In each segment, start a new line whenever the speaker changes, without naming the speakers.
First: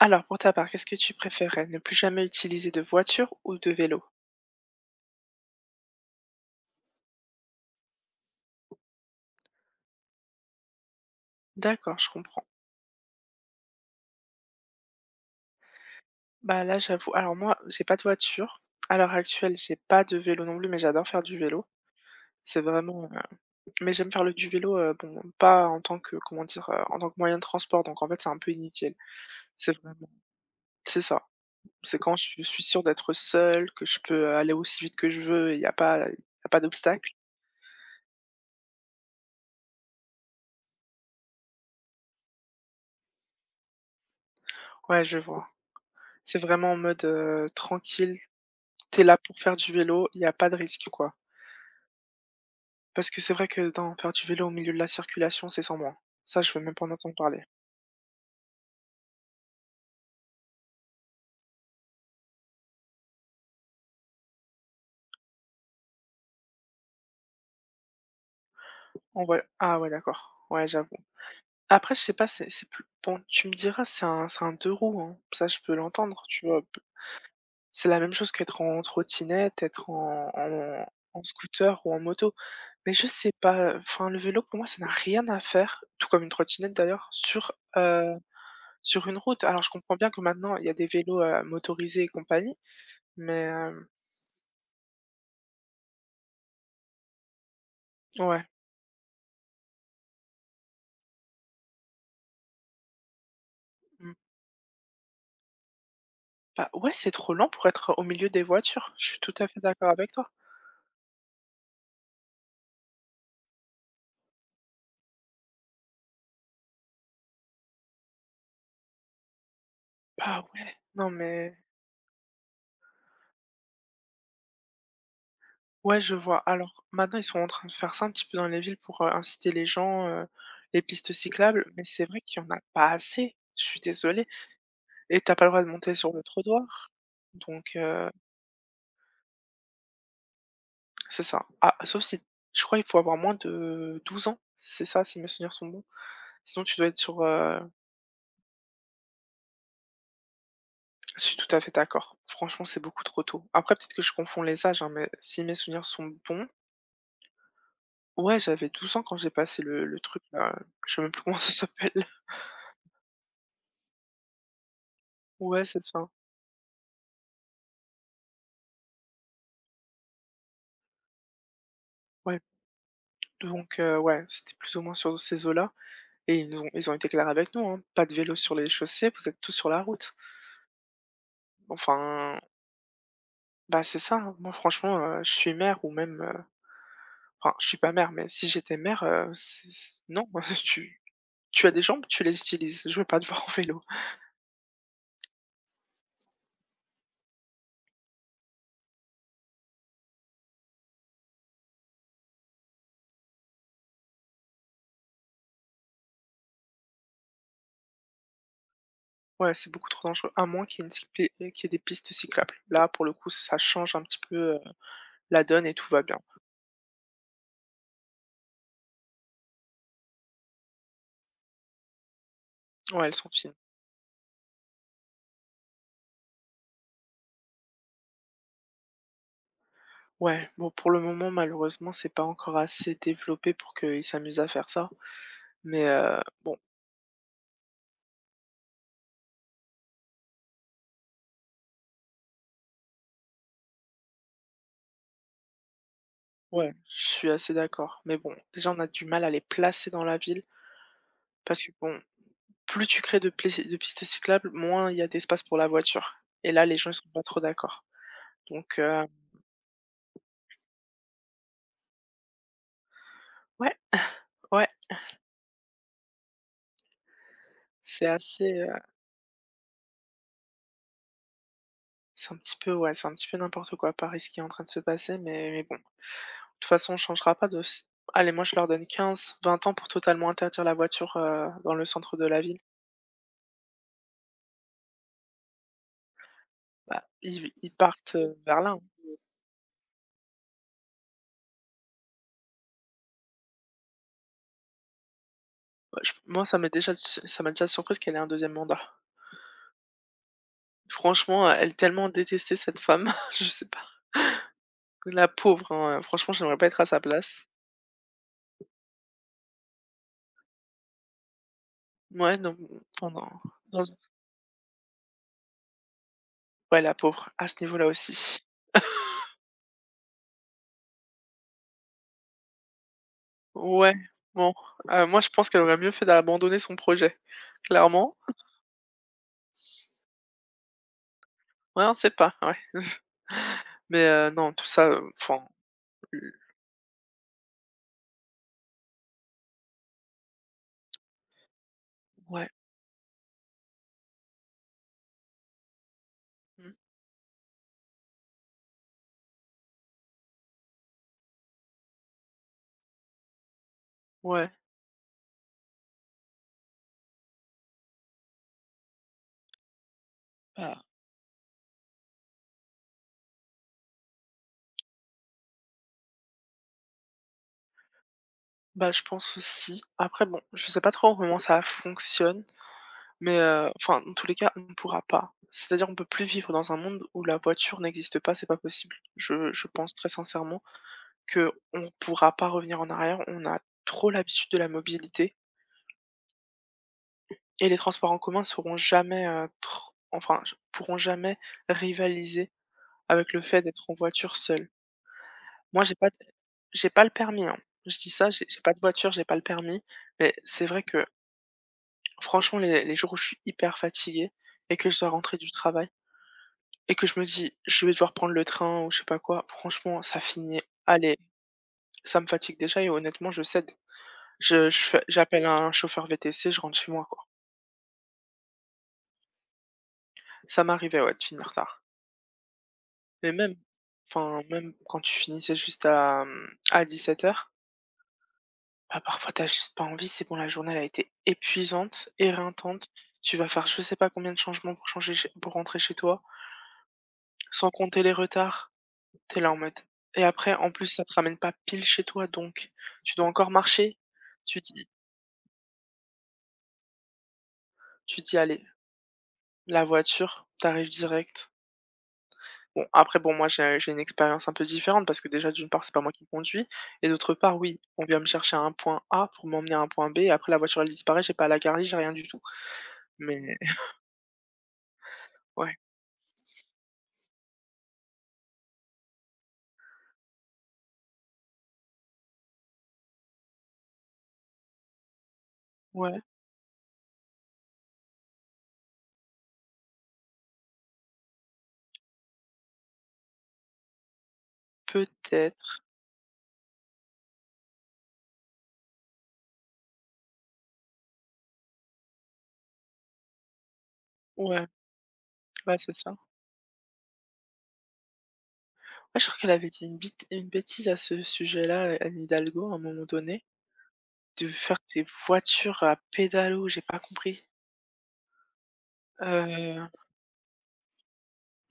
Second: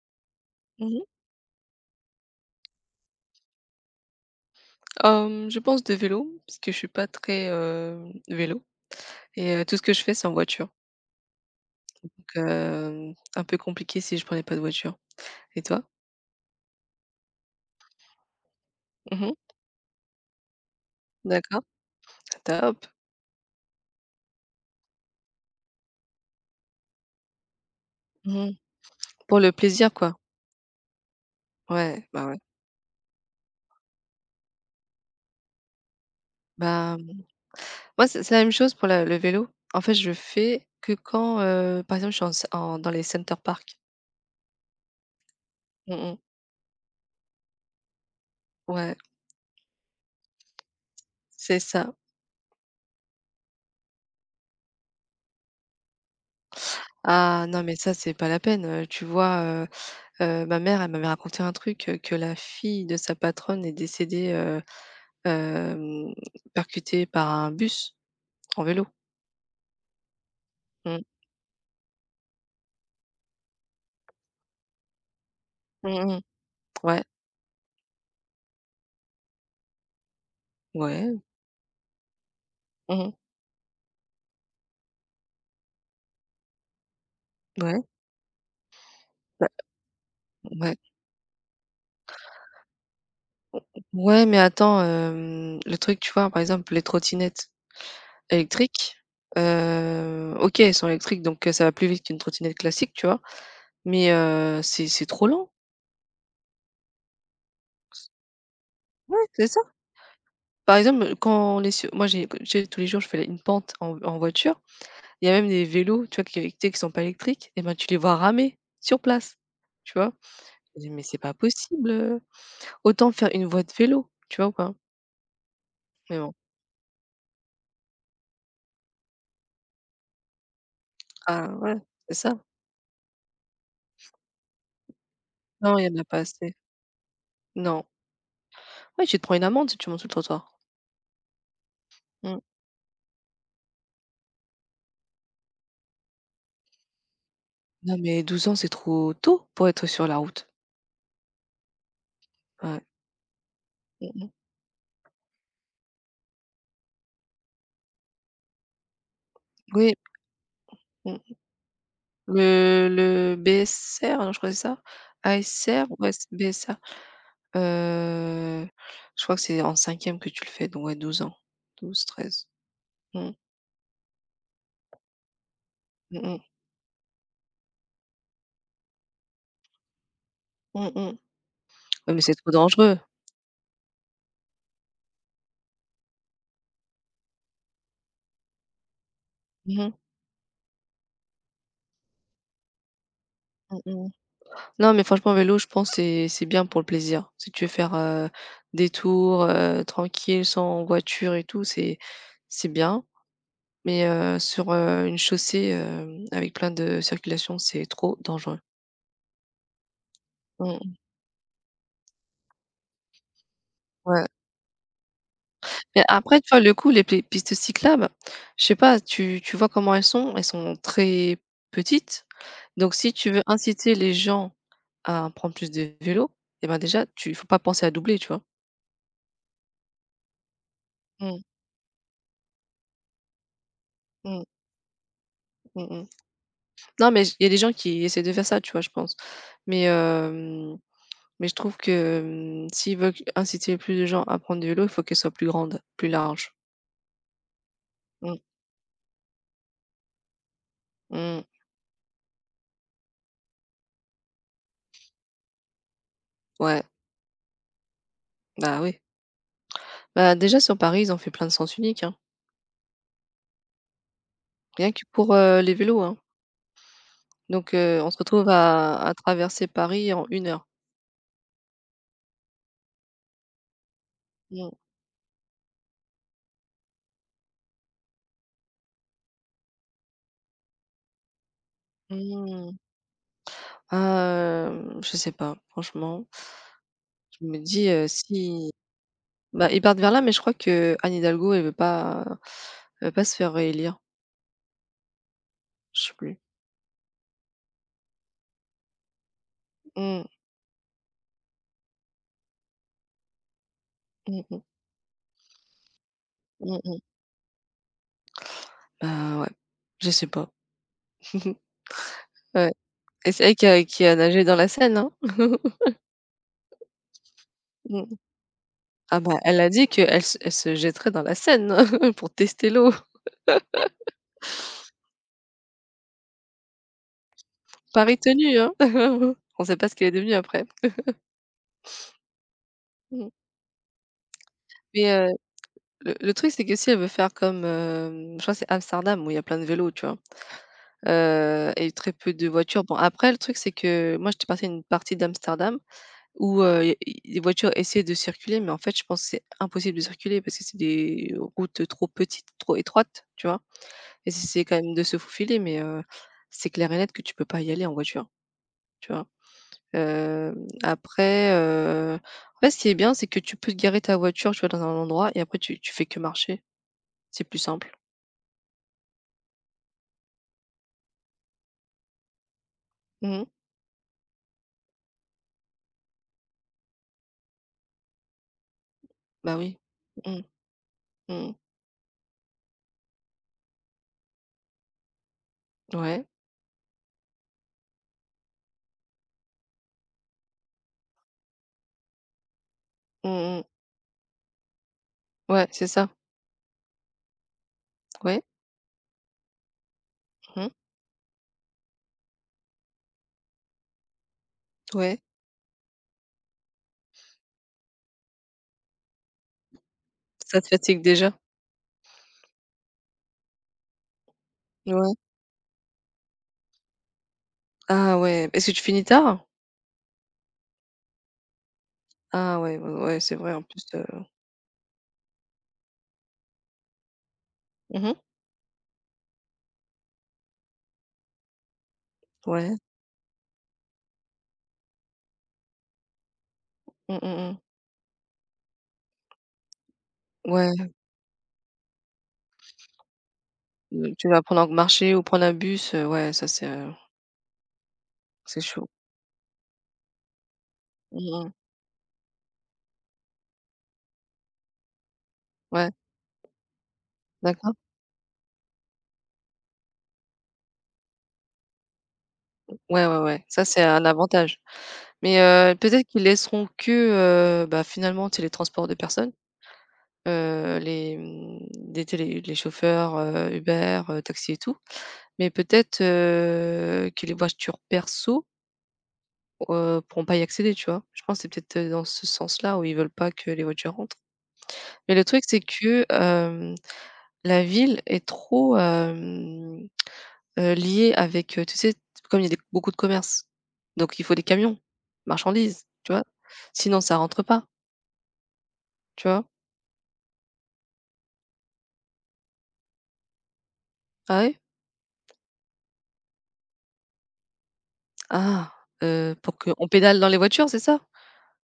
Alors pour ta part, qu'est-ce
Mmh
que
mh.
tu préférerais? Ne plus jamais utiliser de voiture ou de vélo?
Je pense de vélo, parce que je suis pas très, vélo et tout ce que je fais, c'est en voiture.
D'accord, je
Donc
comprends.
un peu compliqué si je prenais pas de voiture. Et toi?
Bah là, j'avoue, alors moi, j'ai pas de voiture. À l'heure
Mmh.
actuelle, j'ai pas de vélo non plus, mais j'adore faire du
D'accord,
vélo. C'est
top.
vraiment, mais j'aime faire le du vélo, bon, pas en tant que, comment dire, en tant que moyen de transport. Donc en fait, c'est un peu
Mmh.
inutile.
Pour le
C'est
plaisir,
vraiment,
quoi.
c'est ça. C'est quand
Ouais.
je suis sûre d'être seule, que je peux aller aussi vite que je veux, il n'y a pas, y a pas
Bah,
d'obstacle.
mmh, moi, c'est la même chose pour la le vélo. En fait, je fais que quand, par exemple, je suis en ce en dans les Center Park.
Ouais, je vois.
Mmh mh.
C'est vraiment en mode tranquille.
Ouais,
T'es là pour faire du vélo, il n'y a pas de risque, quoi.
c'est ça.
Parce que c'est vrai que dans faire du vélo au milieu de la circulation, c'est sans moi. Ça, je veux même pas en entendre parler.
Ah non, mais ça, c'est pas la peine, tu vois, ma mère, elle m'avait raconté un truc, que la fille de sa patronne est décédée, Hem, percuté par un bus en vélo.
En vrai ah ouais, d'accord. Ouais, j'avoue.
Mmh.
Après, je sais pas, c'est plus bon, tu me diras, c'est un 2 roues, hein. Ça, je peux
Mmh mh.
l'entendre, tu vois? P
Ouais,
C'est la même chose qu'être en trottinette, être en en
ouais.
en scooter ou en moto. Mais je
Mmh.
sais pas, enfin, le vélo, pour moi, ça n'a rien à faire, tout comme une trottinette d'ailleurs,
Ouais,
heu, sur une route.
bah,
Alors, je comprends bien que maintenant, il y a
ouais.
des vélos, motorisés et compagnie, mais,
Ouais, mais attends, le truc, tu vois, par exemple, les trottinettes
ouais.
électriques, OK, elles sont électriques, donc ça va plus vite qu'une trottinette classique, tu vois? Mais
Mmh.
c'est trop lent.
Bah, ouais, c'est trop lent pour être au milieu des voitures. Je suis
Ouais,
tout
c'est
à
ça.
fait d'accord avec toi.
Par exemple, quand on est sur moi, j'ai tu tous les jours, je fais une pente en voiture. Il y a même des vélos, tu vois, qui tu sais, qui sont pas électriques et ben, tu les vois ramer sur place, tu vois?
Bah ouais,
Je dis: «Mais
non
c'est pas
mais
possible, autant faire une voie de vélo, tu vois ou pas?
ouais, je
Mais bon.
vois. Alors maintenant, ils sont en train de faire ça un petit peu dans les villes pour inciter les gens, les pistes
Ah
cyclables,
ouais,
mais c'est
c'est
vrai
ça.
qu'il y en a pas assez. Je suis désolée. Et t'as pas le droit de
Non, il y
monter
en a
sur
pas
le
assez.
trottoir. Donc
Non. Ouais, tu te prends une amende si tu montes sur le trottoir.
c'est ça. Ah, sauf si
Mmh.
je crois qu'il faut avoir moins de 12 ans. C'est ça, si mes souvenirs sont bons. Sinon, tu dois être sur.
Non, mais 12 ans, c'est trop tôt pour être sur la route.
Je suis tout à fait d'accord. Franchement, c'est
Ouais.
beaucoup trop tôt. Après, peut-être que
Mmh
je
mh.
confonds les âges, hein, mais si mes souvenirs sont bons, ouais, j'avais 12 ans quand j'ai passé le
Oui,
le truc là, je sais même plus
mmh.
comment ça s'appelle.
Le BSR, non, je crois que c'est ça?
Ouais, c'est
ASR?
ça.
Ouais, c'est BSR. Heu, je crois que c'est en cinquième que tu le fais, donc ouais, 12 ans. Douze,
Ouais,
treize. Mmh.
donc ouais, c'était plus ou moins sur ces eaux-là
Mmh
et
mh.
ils ont été clairs avec nous, hein: «Pas de vélo sur les chaussées, vous êtes tous sur la route».
Mmh mh. Ouais, mais c'est
Enfin,
trop dangereux.
bah, c'est ça, hein. Moi franchement, je suis mère ou même, enfin je suis pas mère, mais si j'étais mère, c'est
Mmh mh.
c'est non, tu tu as des jambes, tu les utilises, je vais pas te voir en vélo.
Mmh. Non, mais franchement, vélo, je pense, que c'est bien pour le plaisir. Si tu veux faire, des tours, tranquille, sans voiture et tout, c'est bien. Mais, sur, une chaussée, avec plein de circulation, c'est trop dangereux.
Ouais, c'est beaucoup trop dangereux, à moins qu'il y ait
Mmh,
des pistes cyclables. Là, pour le coup, ça change un petit
ouais.
peu, la donne et tout va
Mais
bien.
après, tu vois, le coup, les pé pistes cyclables, je sais pas, tu vois comment elles sont? Elles sont très petites. Donc
Ouais,
si
elles sont
tu veux
fines.
inciter les gens à prendre plus de vélo, et ben, déjà, tu faut pas penser à doubler, tu vois?
Ouais, bon pour le moment
Mmh,
malheureusement c'est pas encore assez développé pour qu'ils s'amusent
mmh,
à faire ça, mais
mmh mh.
bon,
Non, mais il y a des gens qui essaient de faire ça, tu vois, je pense. Mais, mais je trouve que, s'ils veulent inciter plus de gens à prendre du vélo, il faut qu'elle soit plus grande, plus large.
ouais, je suis assez d'accord. Mais bon,
Mmh,
déjà on a du mal à les placer dans la ville
mmh,
parce que bon, plus tu crées de pistes cyclables, moins il y a d'espace pour la voiture et là les
ouais,
gens ils sont pas trop d'accord. Donc
bah, oui. Bah, déjà sur Paris, ils ont fait plein de sens uniques, hein,
ouais, ouais,
rien que pour, les vélos, hein. Donc,
c'est
on se
assez,
retrouve à traverser Paris en 1 heure.
c'est un petit peu ouais, c'est un petit peu n'importe quoi à Paris ce qui est en train de
Mmh,
se passer, mais bon. De toute façon on changera pas. De s Allez, moi je leur donne 15-20 ans pour totalement interdire la voiture, dans le centre de la ville.
mmh. Je sais pas, franchement.
Bah,
Je
ils
me
ils
dis,
partent, vers
si
là, hein.
bah, ils partent vers là, mais je crois que Anne Hidalgo, elle veut pas se faire réélire,
Bah,
je
je
sais plus.
moi, ça m'a déjà surprise qu'elle ait un deuxième mandat.
Mmh.
Franchement, elle tellement détestait cette femme, je sais pas.
Mmh mh.
La pauvre, hein, franchement, j'aimerais pas
Mmh
être à sa
mh.
place.
Bah, ouais, je sais pas.
Ouais, non,
Ouais
enfin, dans
et c'est elle qui a
dans
qui a nagé dans la Seine, hein?
ouais, la pauvre, à ce niveau-là
Mmh.
aussi.
Ah bah, elle a dit qu'elle se jetterait dans la Seine pour tester l'eau.
Ouais, bon, moi, je pense qu'elle aurait mieux fait d'abandonner son projet,
Pari
clairement.
tenu, hein? On sait pas ce qu'elle est devenue après.
Ouais, on sait pas, ouais.
Mmh.
Mais non, tout ça,
Mais
enfin,
le
l
le truc, c'est que si elle veut faire comme, je crois que c'est Amsterdam où il y a plein de vélos, tu vois? Et très peu de
ouais,
voitures. Bon, après le truc, c'est que moi, j'étais partie à une partie d'Amsterdam où,
mmh,
i les voitures essaient de circuler, mais en fait, je pense que c'est impossible de circuler parce que c'est des routes trop petites, trop étroites, tu vois? Ils
ouais,
c'est quand même de se faufiler, mais c'est clair et net que tu peux pas y aller en voiture, tu vois?
bah
Après, en fait, ce qui est bien, c'est que tu peux te garer ta voiture, tu vois, dans un endroit et après tu fais que marcher. C'est plus simple.
bah, je pense aussi. Après bon, je sais pas trop comment ça fonctionne. Mais,
Mmh.
enfin, dans tous les cas, on ne pourra pas. C'est-à-dire on peut plus vivre dans un monde où la voiture n'existe pas, c'est pas possible. Je
Bah
je
oui.
pense très
Mmh.
sincèrement que
Mmh.
on ne pourra pas revenir en arrière, on a trop l'habitude de la mobilité
Ouais.
et les transports en commun seront jamais, tr enfin, j pourront jamais rivaliser avec le
Mmh mh.
fait d'être en voiture seul.
Ouais,
Moi,
c'est ça.
j'ai pas le permis, hein. Je dis ça,
Ouais.
j'ai pas de voiture, j'ai pas le permis, mais c'est
Mmh.
vrai que franchement les jours où je suis hyper fatiguée et que je dois
Ouais.
rentrer du travail. Et que je me dis: «Je vais devoir prendre le train» ou je sais pas quoi, franchement, ça
Ça
finit
te fatigue
allez,
déjà?
ça me fatigue déjà et honnêtement, je cède. Je fais
Ouais.
j'appelle un chauffeur VTC, je rentre chez moi, quoi.
Ah ouais. Est-ce que tu finis tard?
Ça m'arrivait, ouais, de finir tard.
Ah ouais, ouais, ouais,
Mais
c'est vrai
même
en plus,
même quand tu finissais juste à, à 17 h,
mmh.
bah, parfois t'as juste pas envie, c'est bon, la journée, elle a été épuisante,
Ouais.
éreintante. Tu vas faire je sais pas combien de changements pour rentrer chez toi,
Mmh, mmh
sans
mh.
compter les retards. T'es là en mode et après, en plus,
Ouais,
ça te ramène pas pile chez toi, donc tu dois encore marcher.
tu vas
Tu
prendre un
dis
marché ou prendre un bus, ouais, ça
tu dis:
c'est
«Allez,
chaud.
la voiture», t'arrives
Mmh
direct.
mh.
Bon, après, bon, moi, j'ai une expérience un peu différente parce que déjà, d'une part,
Ouais,
c'est pas moi qui conduis et d'autre part,
d'accord.
oui, on vient me chercher à un point A pour m'emmener à un point B et après la voiture, elle disparaît, j'ai pas à la carlie, j'ai rien du tout.
Ouais, ouais, ouais,
Mais
ça c'est un avantage. Mais
ouais,
peut-être qu'ils laisseront que, bah, finalement, tu les transports de personnes, les, mmh, les tu les chauffeurs, Uber, taxi et tout. Mais peut-être,
ouais,
que les voitures perso, pourront pas y accéder, tu vois? Je pense que c'est peut-être, dans ce sens-là où ils veulent pas que les voitures rentrent. Mais le truc, c'est
peut-être.
que, la ville est trop, liée avec, tu sais, comme il y a des beaucoup de commerces, donc il faut des
Ouais,
camions,
ouais,
marchandises,
c'est
tu
ça.
vois? Sinon ça rentre pas,
Ouais, je
tu
crois
vois?
qu'elle avait dit une bêtise à ce sujet-là, Anne Hidalgo, à un moment donné.
Ah
De
ouais?
faire des voitures à pédalo, j'ai pas compris.
Ah, pour qu'on
Heu,
pédale dans les voitures, c'est ça?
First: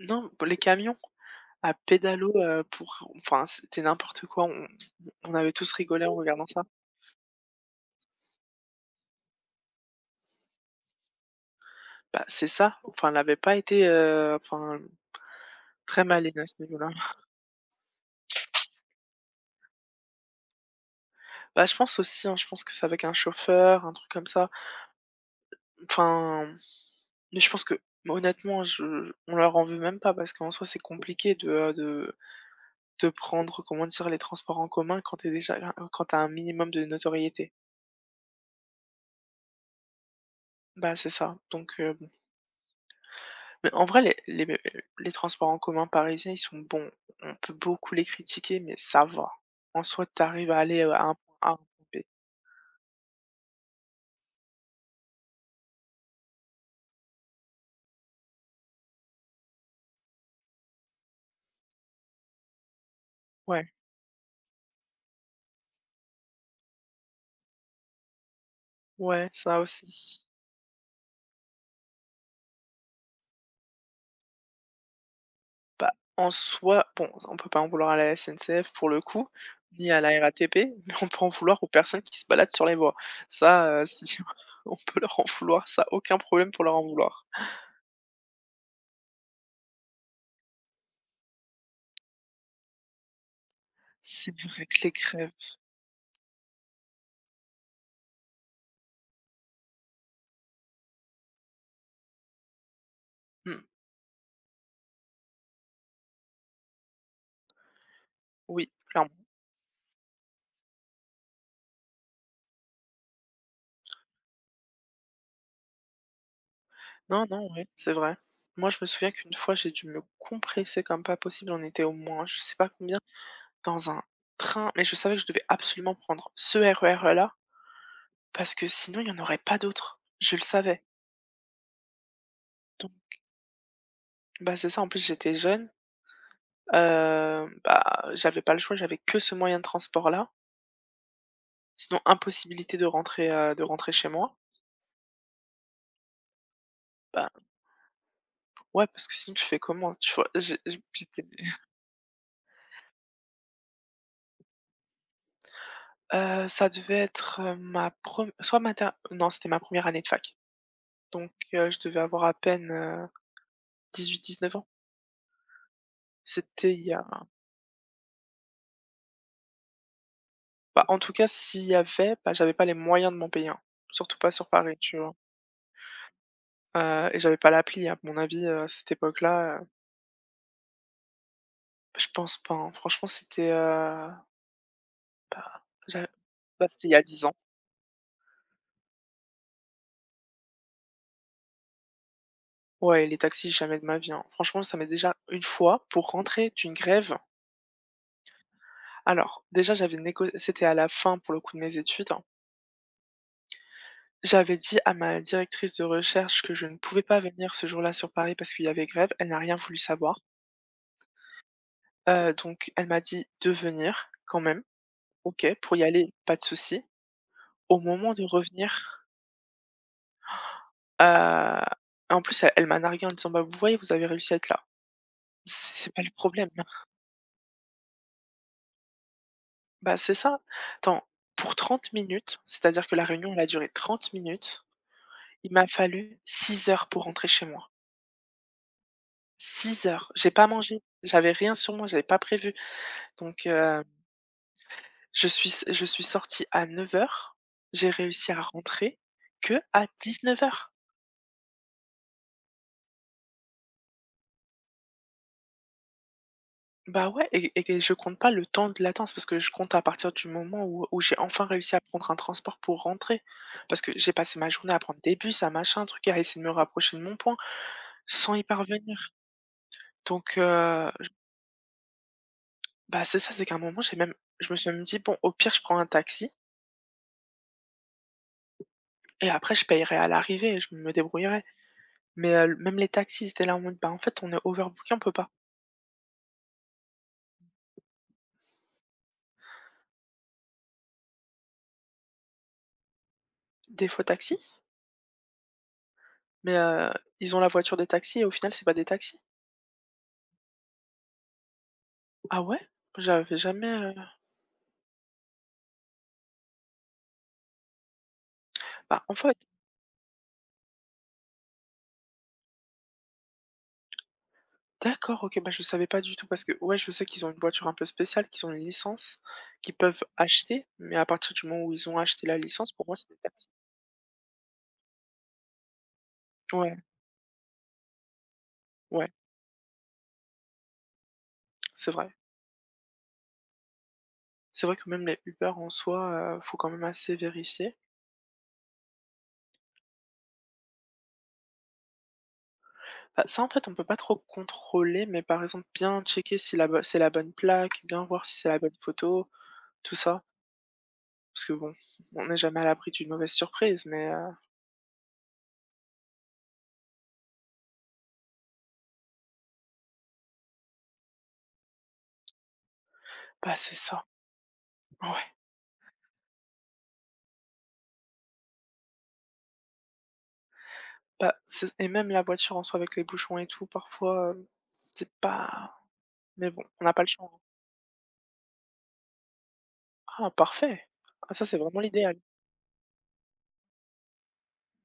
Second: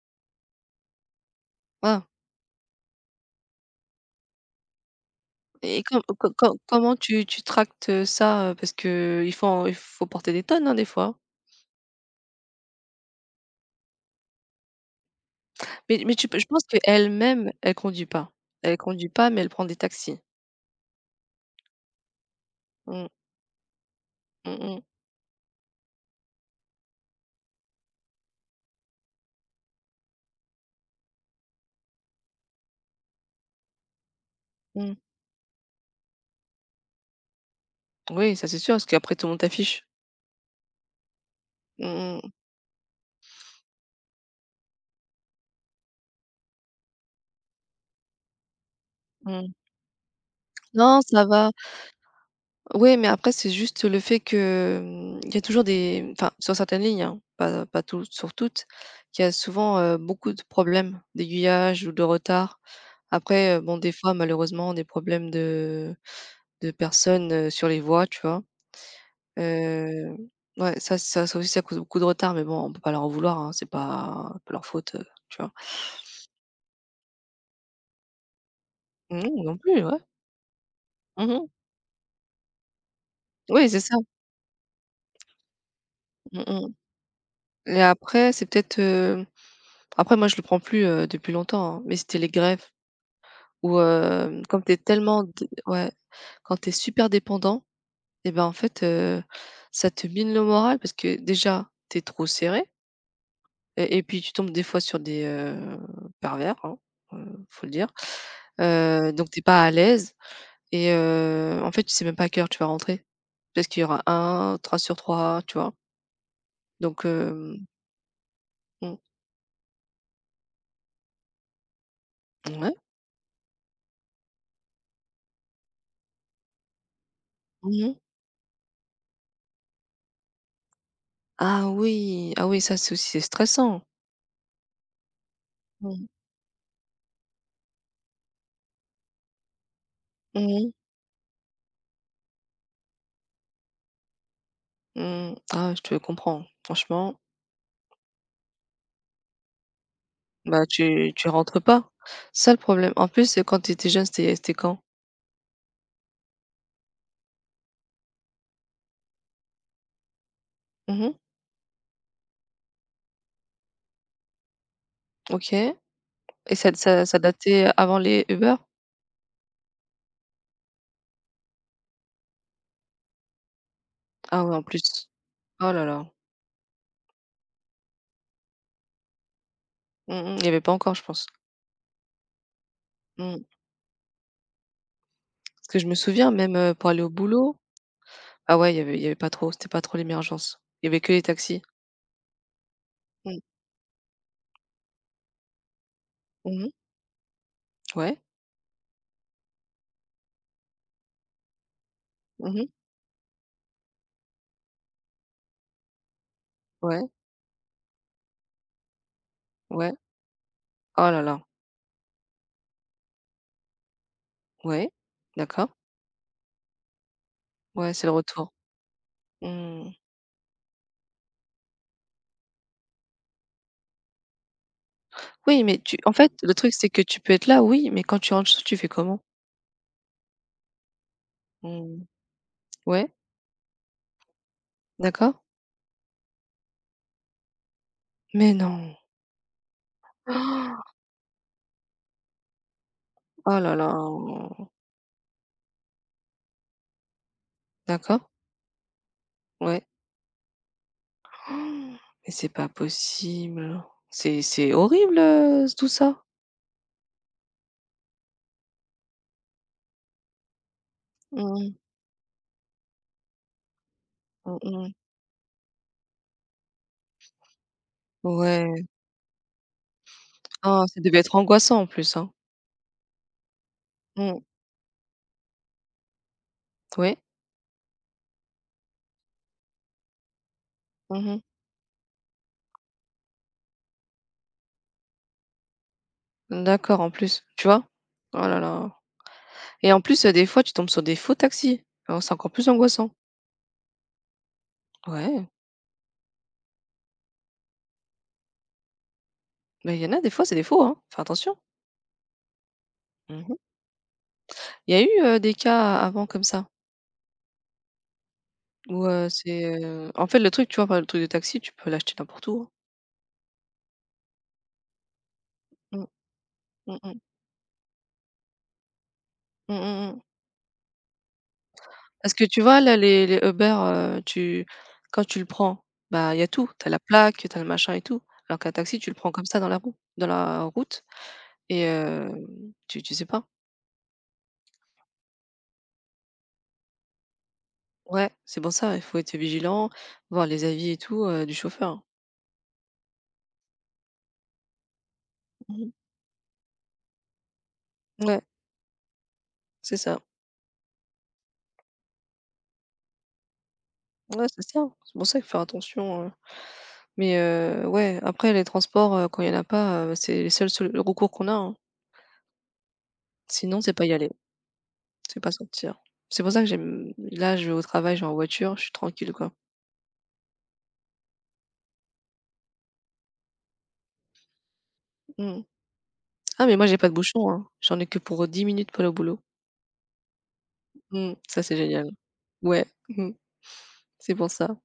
non, les camions à
Ah
pédalo, pour enfin, c'était n'importe quoi. On avait tous
et com
rigolé en
co
regardant
co
ça.
comment tu tractes, ça, parce que il faut porter des tonnes, hein, des fois, hein?
Bah, c'est ça, enfin, elle avait pas été, enfin,
Mais
très
mais tu peux
maligne
je
à ce
pense
niveau-là.
qu'elle-même, elle conduit pas. Elle conduit pas, mais elle prend des taxis.
Bah, je pense aussi, hein, je pense que c'est avec
Mmh.
un chauffeur, un truc comme ça.
Mmh mh.
Enfin, mais je pense que honnêtement, je on leur en veut même pas parce qu'en soi, c'est compliqué de, de prendre, comment dire, les transports en
Mmh.
commun quand tu as un minimum de notoriété.
Oui, ça c'est sûr, parce qu'après tout le monde t'affiche.
Bah, c'est ça, donc bon.
Mmh mh.
Mais en vrai, les transports en commun parisiens, ils sont bons. On peut beaucoup les critiquer, mais ça va.
Mmh.
En soi, t'arrives à aller,
Non,
à un
ça
point A,
va.
à un point B.
Oui, mais après, c'est juste le fait que, il y a toujours des enfin, sur certaines lignes, hein, pas tout sur toutes, qu'il y a souvent, beaucoup de problèmes d'aiguillage ou de retard. Après,
Ouais,
bon, des fois, malheureusement, des problèmes de personnes, sur les voies, tu vois?
ouais, ça
Heu,
aussi.
ouais, ça aussi, ça cause beaucoup de retard, mais bon, on peut pas leur en vouloir, hein, c'est pas leur faute, tu vois?
Bah, en soi, bon, on peut pas en vouloir à la SNCF pour le coup,
Mmh, non plus,
ni
ouais.
à la RATP, mais on peut en
Mmh.
vouloir aux personnes qui se baladent sur les voies.
Oui, c'est
Ça,
ça.
si, on peut leur en vouloir, ça, aucun
Mmh
problème pour
mh.
leur en vouloir.
Et après, c'est peut-être, après moi je le prends plus, depuis longtemps, hein, mais c'était les greffes où,
C'est
comme
vrai
tu
que les
tellement
grèves,
d ouais, quand t'es super dépendant et ben, en fait, ça te mine le moral parce que déjà, t'es trop serré
mmh,
et puis tu tombes des fois sur des, pervers, hein, faut le dire.
oui, clairement.
Donc t'es pas à l'aise et en fait, tu sais même pas à quelle heure tu vas rentrer. Parce qu'il y aura un, 3 sur 3, tu vois? Donc
Non, non, oui, c'est vrai. Moi, je me
mmh,
souviens qu'une fois, j'ai dû me compresser comme pas possible. On était au moins, je sais pas
ouais.
combien, dans un train, mais je savais que je devais absolument prendre ce RER-là
Mmh.
parce que sinon, il n'y en aurait pas d'autres. Je le savais.
Ah oui, ah oui, ça c'est
Donc,
aussi c'est stressant.
bah, c'est ça. En plus, j'étais jeune.
Mmh.
Bah, j'avais pas le choix. J'avais que ce moyen de transport-là.
Mmh mh.
Sinon, impossibilité de de rentrer chez moi.
Mmh. Ah, je te comprends. Franchement,
Bah, ouais, parce que sinon, tu fais comment? Tu vois,
bah, tu
j'étais-
tu rentres pas. C'est ça le problème. En plus, quand tu étais jeune, c'était quand?
Ça devait être ma première, soit mater, non, c'était ma première année de fac.
Mhm.
Donc je devais avoir à peine, 18-19 ans.
OK et ça
C'était il y
ça
a
ça datait avant les Uber?
bah, en tout cas, s'il y avait, bah, j'avais pas les moyens de m'en payer un, surtout pas
Ah
sur
ouais, en
Paris, tu
plus.
vois?
Oh là là.
Et j'avais pas l'appli, à mon avis, à cette époque-là,
Mmh mmh. Il y avait pas encore, je pense.
je pense pas, hein. Franchement,
Mmh.
c'était, bah,
Parce que je me
j'a
souviens même,
bah, c'était
pour
il y
aller
a
au
10 ans.
boulot ah ouais, il y avait pas trop, c'était pas trop l'émergence. Il y avait que les taxis.
Ouais, les
Mhm.
taxis, jamais de ma vie, hein. Franchement, ça m'est déjà une fois, pour rentrer
Mmh.
d'une grève.
Ouais.
Alors déjà, j'avais négo c'était à la fin, pour le coup, de mes études.
Mhm.
J'avais dit à ma directrice de recherche que je ne pouvais
Ouais,
pas venir ce jour-là sur Paris parce qu'il y avait grève. Elle n'a rien voulu
ouais.
savoir.
Oh là là.
Donc elle m'a dit de venir quand même.
Ouais.
OK,
D'accord.
pour y aller, pas de souci. Au
Ouais, c'est le
moment de
retour.
revenir,
Mmh.
heu, en plus, elle m'a narguée en disant: «Bah, vous voyez, vous avez réussi à être là».
Oui, mais
C'est
tu
pas le
en fait,
problème,
le
hein.
truc, c'est que tu peux être là, oui, mais quand tu rentres chez toi, tu fais comment?
Bah, c'est ça. Attends, pour trente
Mmh.
minutes, c'est-à-dire que la
Ouais,
réunion, elle a duré 30 minutes,
d'accord.
il m'a fallu 6 heures pour rentrer chez moi.
Mais non.
6 heures. J'ai pas mangé, j'avais rien sur moi, j'avais pas prévu. Donc
Oh là
heu
là.
Je suis sortie à 9 heures. J'ai
D'accord,
réussi à rentrer que
ouais.
à 19 heures.
Oh, mais c'est pas possible. C'est horrible, tout ça.
Bah, ouais et je compte pas le temps de latence parce que je compte à partir du moment où j'ai enfin
Mmh,
réussi à prendre un transport pour rentrer. Parce que j'ai passé ma
mmh
journée à
mh.
prendre des bus, à machin, truc, à essayer de me rapprocher de mon point sans y
Ouais.
parvenir. Donc
Ah, ça
j
devait être angoissant en plus, hein.
bah, c'est ça, c'est qu'à un moment, j'ai même
Mmh.
je me suis même dit: «Bon, au pire, je prends un taxi
Ouais.
et après je payerai à l'arrivée et je me
Mmh.
débrouillerai». Mais même les taxis, ils étaient là en mode: «Bah, en fait, on est overbooké, on peut pas».
D'accord, en plus, tu vois? Oh là là. Et en plus, des fois, tu tombes sur des faux taxis. Alors c'est encore plus angoissant.
«Des faux taxis?»
Ouais,
Mais, ils ont la voiture des taxis et au final, c'est pas des taxis?
mais il y en a des fois, c'est des faux, hein, fais attention.
Ah ouais? J'avais
Mmh mh.
jamais,
Il y a eu, des cas avant comme ça?
bah,
Ou,
en fait
c'est, en fait, le truc, tu vois, par exemple, le truc de taxi, tu peux l'acheter n'importe où, hein.
d'accord, OK, bah, je savais pas
Mmh.
du tout parce que ouais, je
Mmh
sais
mh.
qu'ils ont une voiture un peu spéciale, qu'ils ont une licence, qu'ils
Mmh
peuvent
mh, mmh.
acheter, mais à partir du moment où ils ont acheté
Parce
la
que tu
licence,
vois,
pour moi,
là,
c'est des
les
taxis.
Uber, tu quand tu le prends, bah, il y a tout.
Ouais,
Tu as la plaque, tu as le machin et tout. Alors qu'un taxi, tu
ouais,
le prends comme ça dans la route et
c'est vrai.
tu sais pas.
C'est vrai que même les Uber en soi, faut quand même assez vérifier.
Ouais, c'est pour ça, il faut être vigilant, voir les avis et tout, du chauffeur, hein.
Bah, ça, en fait, on peut pas trop contrôler, mais par exemple,
Mmh mh.
bien checker si la bo c'est la bonne plaque, bien voir si
Ouais,
c'est la bonne photo, tout
c'est ça.
ça. Parce que bon, on n'est jamais à l'abri d'une mauvaise surprise, mais,
Ouais, c'est ça. C'est pour ça qu'il faut faire attention, mais ouais, après les transports, quand il y en a pas, c'est les seuls sol le recours qu'on a, hein.
Bah, c'est
Sinon, c'est
ça,
pas y aller,
ouais.
c'est pas sortir. C'est pour ça que j'aime là, je vais au travail, je vais en voiture, je suis tranquille, quoi.
Bah, c'est et même la voiture en soi avec les bouchons et tout parfois, c'est
Mmh.
pas mais bon,
Ah, mais moi,
on n'a
j'ai
pas le
pas de
choix, hein.
bouchon, hein. J'en ai que pour, 10 minutes pour le boulot.
Ah parfait!
Mmh,
Ah ça, c'est
ça, c'est
vraiment
génial.
l'idéal.
Ouais, mmh, c'est pour ça.